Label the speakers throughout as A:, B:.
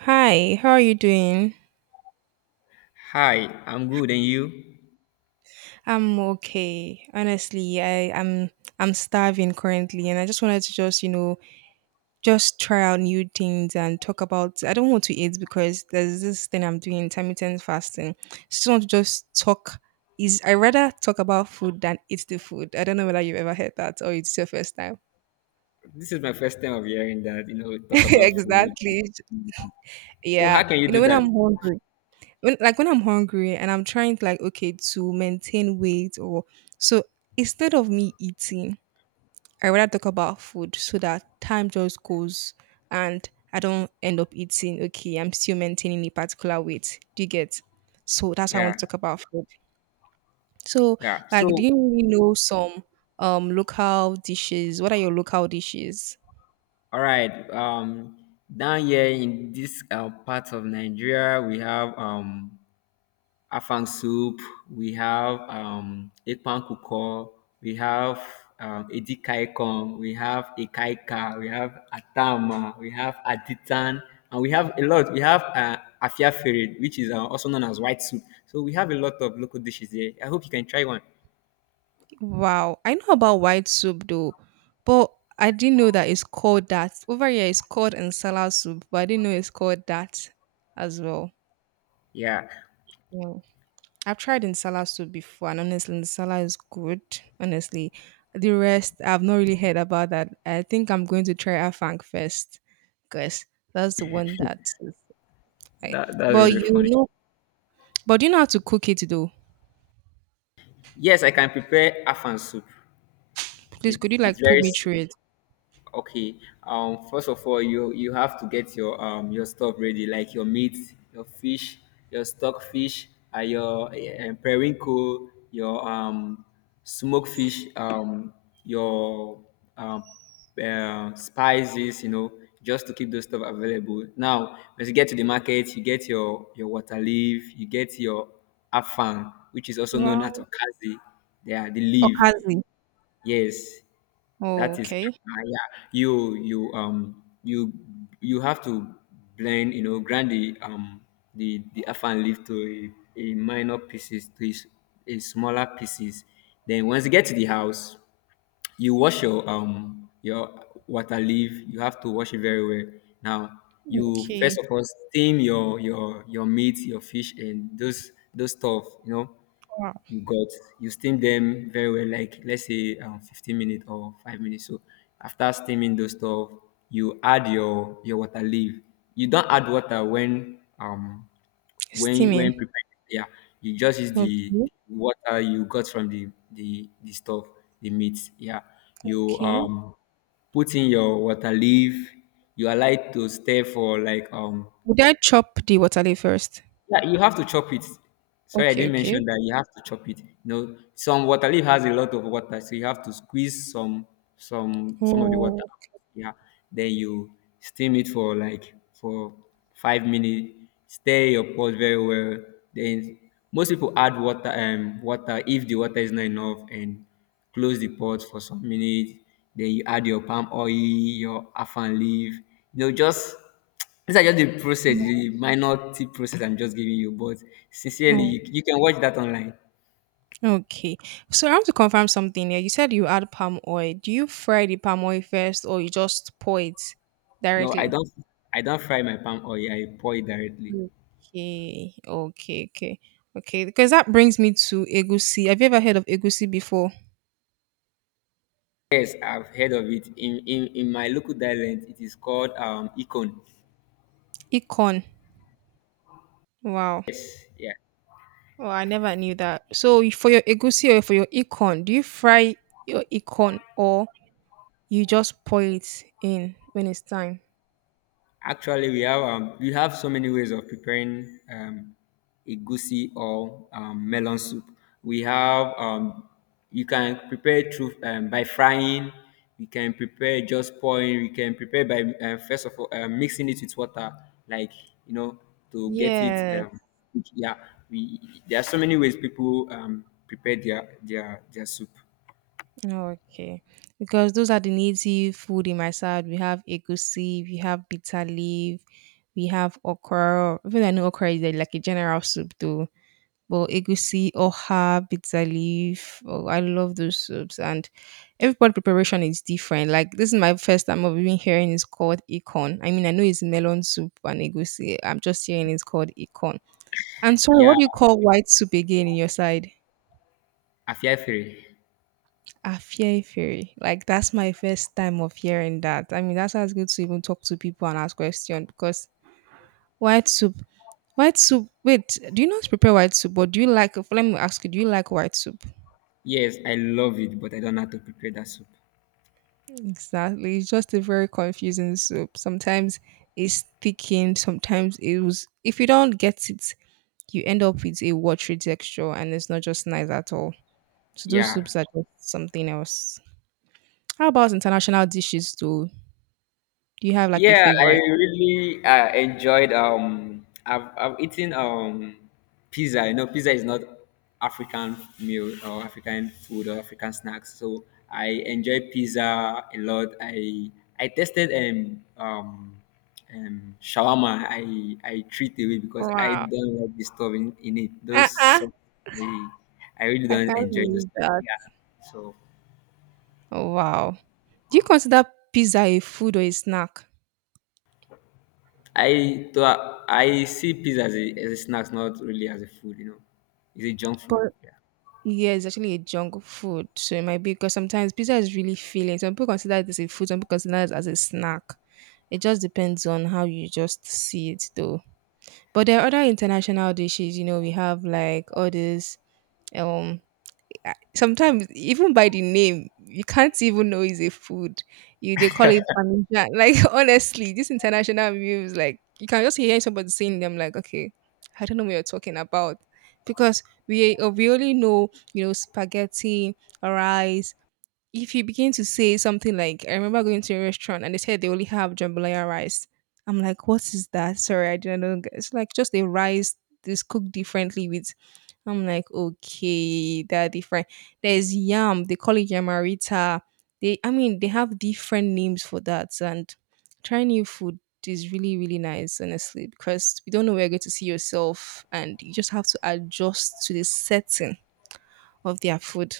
A: Hi, how are you doing?
B: Hi, I'm good, and you?
A: I'm okay. Honestly, I'm starving currently, and I just wanted to just try out new things and talk about I don't want to eat because there's this thing I'm doing, intermittent fasting. Just want to just talk is I rather talk about food than eat the food. I don't know whether you've ever heard that or it's your first time.
B: This is my first time of hearing that, you know, talk about food.
A: Exactly.
B: So how
A: Yeah.
B: can you
A: You know,
B: do
A: when
B: that?
A: I'm hungry. When, like when I'm hungry and I'm trying to like okay to maintain weight or so, instead of me eating, I rather talk about food so that time just goes, and I don't end up eating. Okay, I'm still maintaining a particular weight. Do you get? So that's why I
B: Yeah,
A: want to talk about food. So
B: yeah.
A: like, do
B: So,
A: you really know some local dishes? What are your local dishes?
B: all right. Down here in this part of Nigeria, we have afang soup, we have ekpan kuko, we have edikaikom, we have ekaika, we have atama, we have aditan, and we have a lot. We have afiafere, which is also known as white soup. So we have a lot of local dishes here. I hope you can try one.
A: Wow, I know about white soup though, but I didn't know that it's called that. Over here, it's called insala soup, but I didn't know it's called that as well.
B: Yeah,
A: Yeah. I've tried insala soup before, and honestly, insala is good. Honestly, the rest I've not really heard about that. I think I'm going to try afang first, because that's the one that. I,
B: that's
A: but
B: really
A: you
B: funny.
A: know, but do you know how to cook it though?
B: Yes, I can prepare afang soup.
A: Please,
B: It,
A: could you
B: it's
A: like put
B: very
A: me through it?
B: okay. First of all, you have to get your stuff ready, like your meat, your fish, your stockfish, your periwinkle, your smoked fish, your um spices. You know, just to keep those stuff available. Now, when you get to the market, you get your water leaf, you get your afang, which is also known as
A: Wow,
B: okazi. They are the leaf.
A: okazi.
B: Yes,
A: Oh,
B: that is
A: okay,
B: yeah. You you have to blend, you know, grind the the afan leaf to a minor pieces to a smaller pieces. Then once you get to the house, you wash your water leaf. You have to wash it very well. Now you
A: okay.
B: first of all steam your your meat, your fish, and those stuff. You know you got you steam them very well like let's say 15 minutes or 5 minutes. So after steaming those stuff, you add your water leaf. You don't add water when
A: Steaming.
B: preparing, yeah. You just use
A: Okay.
B: the water you got from the stuff, the meat, yeah. you
A: Okay.
B: um put in your water leaf, you allow it to stay for like,
A: Would I chop the water leaf first?
B: yeah, you have to chop it. Sorry, I
A: Okay.
B: didn't
A: Okay.
B: mention that you have to chop it. You know, some water leaf has a lot of water, so you have to squeeze some of the water
A: Oh.
B: out. Yeah, then you steam it for 5 minutes. Stir your pot very well. Then most people add water if the water is not enough, and close the pot for some minutes. Then you add your palm oil, your afan leaf. You know, just these are just the process, the minor tip process I'm just giving you. But sincerely,
A: oh,
B: you can watch that online.
A: Okay. So I want to confirm something here. You said you add palm oil. Do you fry the palm oil first, or you just pour it
B: No, I
A: directly?
B: don't. I don't fry my palm oil. I pour it directly.
A: Okay. Okay. Okay. Okay. Because that brings me to egusi. Have you ever heard of egusi before?
B: Yes, I've heard of it. In my local dialect, it is called icon.
A: Econ. Wow.
B: Yes, yeah.
A: Oh, I never knew that. So for your egusi or for your econ, do you fry your econ, or you just pour it in when it's time?
B: Actually, we have so many ways of preparing egusi or melon soup. We have you can prepare it through, by frying. You can prepare just pouring. You can prepare by, first of all, mixing it with water, like, you know, to get it.
A: Yeah.
B: Yeah, we there are so many ways people, prepare their their soup.
A: Okay. Because those are the native food in my side. We have egusi, we have bitter leaf, we have okra. Even I know okra is like a general soup though. But egusi, oha, bitter leaf. Oh, I love those soups. And everybody preparation is different. Like, this is my first time of even hearing it's called econ. I mean, I know it's melon soup and egusi. I'm just hearing it's called econ. And sorry,
B: Yeah,
A: what do you call white soup again in your side?
B: afiafere.
A: Afie Fury. Like, that's my first time of hearing that. I mean, that's why it's good to even talk to people and ask questions because white soup. White soup. Wait, do you not prepare white soup? But do you like? Let me ask you. Do you like white soup?
B: Yes, I love it, but I don't know how to prepare that soup.
A: Exactly. It's just a very confusing soup. Sometimes it's thickened, sometimes it was, if you don't get it, you end up with a watery texture, and it's not just nice at all. So those
B: Yeah.
A: soups are just something else. How about international dishes though? Do you have like a
B: Yeah, I
A: favorite?
B: really enjoyed. I've eaten pizza. You know, pizza is not African meal or African food or African snacks. So I enjoy pizza a lot. I tested shawarma. I treat away because I
A: Wow.
B: don't like the stuff in it. Those, so
A: Uh-uh.
B: I, I really
A: I
B: don't
A: can't
B: enjoy the
A: believe
B: stuff.
A: that.
B: Yeah. So
A: Wow. Do you consider pizza a food or a snack?
B: I see pizza as as a snack, not really as a food. You know, it's a junk food.
A: But
B: Yeah.
A: yeah, it's actually a junk food, so it might be because sometimes pizza is really filling. Some people consider it as a food, some people consider it as a snack. It just depends on how you just see it, though. But there are other international dishes. You know, we have like all these. Um, sometimes even by the name you can't even know it's a food. You they call it Parmesan. Like honestly, this international reviews, like, you can just hear somebody saying them like, okay, I don't know what you're talking about, because we only know, spaghetti, rice. If you begin to say something like, I remember going to a restaurant, and they said they only have jambalaya rice, I'm like, what is that? Sorry, I didn't know it's like just a rice that's cooked differently with I'm like, okay, they're different. There's yam, they call it yamarita. They, I mean, they have different names for that. And trying new food is really, really nice, honestly, because you don't know where you're going to see yourself, and you just have to adjust to the setting of their food.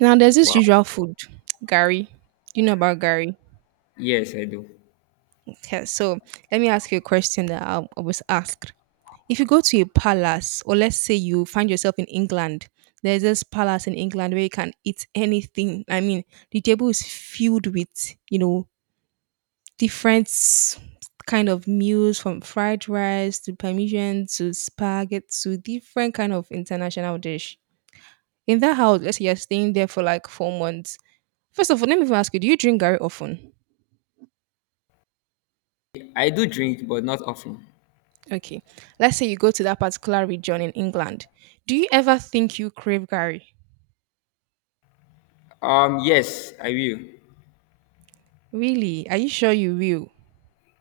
A: Now, there's this
B: Wow.
A: usual food, Gary. You know about Gary.
B: Yes, I do.
A: Okay, so let me ask you a question that I was asked. If you go to a palace, or let's say you find yourself in England, there's this palace in England where you can eat anything. I mean, the table is filled with, you know, different kind of meals from fried rice to Parmesan to spaghetti to different kind of international dish. In that house, let's say you're staying there for like 4 months. First of all, let me even ask you, do you drink Gary often?
B: I do drink, but not often.
A: Okay. Let's say you go to that particular region in England. Do you ever think you crave Gary?
B: Yes, I will.
A: Really? Are you sure you will?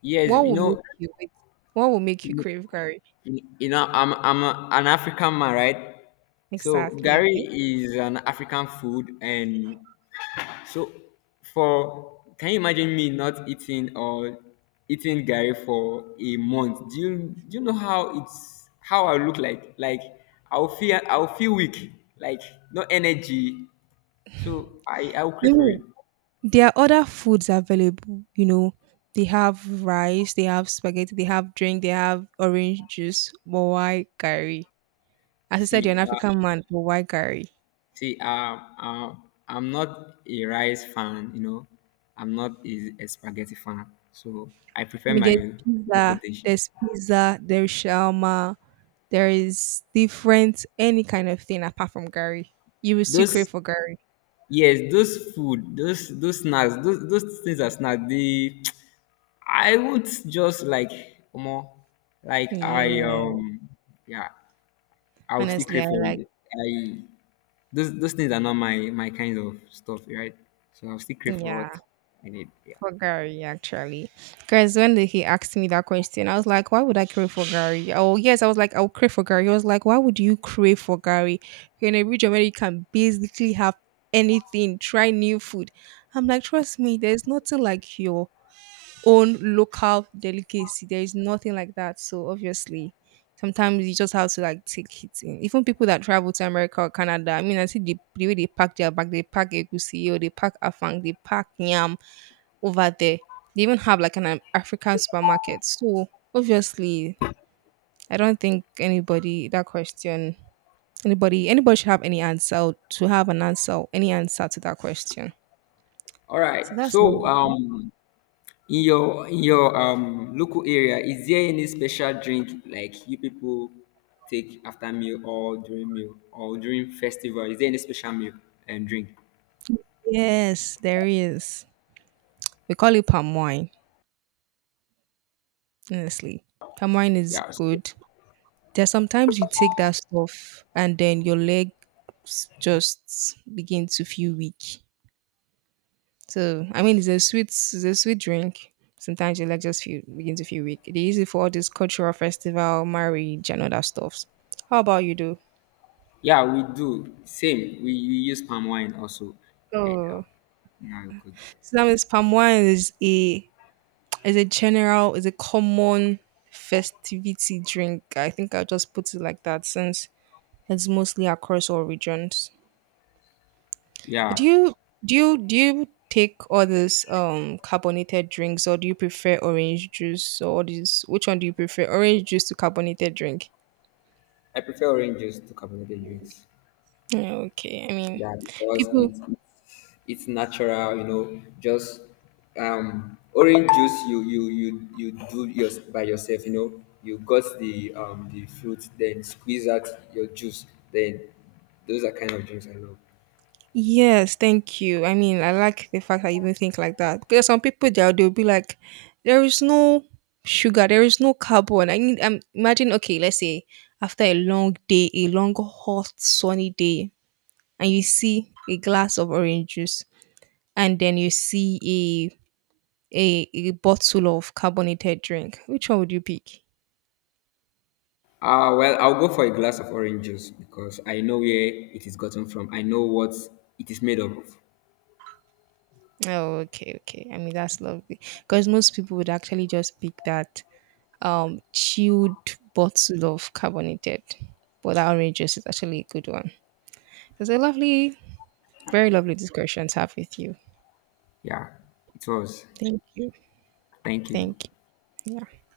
B: Yes,
A: What
B: you
A: will make
B: know,
A: you wait? What will make you
B: you
A: crave curry?
B: I'm an African man, right? So
A: Exactly.
B: Gary
A: Okay.
B: is an African food, and so for, can you imagine me not eating or eating Gary for a month? Do you know how it's how I look like? Like I'll feel weak, like no energy. So I'll
A: I
B: crave for it.
A: mean, there are other foods available. You know, they have rice, they have spaghetti, they have drink, they have orange juice. But why curry? As I said, you're
B: See,
A: an
B: uh,
A: African man, but why curry?
B: see, uh, I'm not a rice fan, you know. I'm not a spaghetti fan, so I
A: I
B: prefer
A: mean, there's
B: my local
A: pizza,
B: dish.
A: there's pizza, there's shawarma, there is different any kind of thing apart from curry. You will still
B: Those,
A: crave for curry.
B: yes, those food, those snacks, those things are snacks. They, I won't just like more, like I
A: Yeah.
B: yeah, I will still
A: Honestly, I
B: crave for
A: like.
B: it. I Those things are not my kind of stuff, right? So I'll still crave for
A: Yeah.
B: what I need. Yeah.
A: for Gary actually. Guys, when he asked me that question, I was like, why would I crave for Gary? Oh, yes, I was like, I'll crave for Gary. He was like, why would you crave for Gary? You're in a region where you can basically have anything, try new food. I'm like, trust me, there's nothing like your own local delicacy. There is nothing like that. So obviously, sometimes you just have to like take it in. Even people that travel to America or Canada, I mean, I see the way they pack their bag, they pack egusi or they pack afang, they pack yam over there. They even have like an African supermarket. So obviously, I don't think anybody that question anybody should have any answer to have an answer any answer to that question.
B: All right.
A: So that's what
B: So,
A: we do.
B: in your local area, is there any special drink like you people take after meal or during festival? Is there any special meal and drink?
A: Yes, there is. We call it palm wine. Honestly, palm wine is
B: Yeah, s-
A: good. There's sometimes you take that stuff and then your legs just begin to feel weak. So I mean, it's a sweet drink. Sometimes you like just feel begin to feel weak. They use it for all this cultural festival, marriage, and other stuffs. How about you, do?
B: yeah, we do. Same. We use palm wine also, and
A: Oh,
B: now
A: so that means palm wine is a general is a common festivity drink. I think I'll just put it like that since it's mostly across all regions. But do
B: yeah,
A: you do you do you take all these carbonated drinks, or do you prefer orange juice, or all these, which one do you prefer? Orange juice to carbonated drink?
B: I prefer orange juice to carbonated drinks.
A: Yeah, okay, I mean,
B: Yeah, because
A: people.
B: it's natural. You know, just, orange juice you do your, by yourself. You know, you got the fruit, then squeeze out your juice. Then those are kind of drinks I love.
A: Yes, thank you. I mean, I like the fact that you even think like that because some people there they'll be like, there is no sugar, there is no carbon. I need. Imagine. Okay, let's say after a long day, a long hot sunny day, and you see a glass of orange juice, and then you see a bottle of carbonated drink. Which one would you pick?
B: Well, I'll go for a glass of orange juice because I know where it is gotten from. I know what it is made of.
A: Oh, okay, okay. I mean, that's lovely because most people would actually just pick that chilled bottle of carbonated. But that orange juice is actually a good one. It's a lovely, very lovely discussion to have with you.
B: Yeah, it was.
A: Thank you.
B: Thank you.
A: Thank you. Yeah.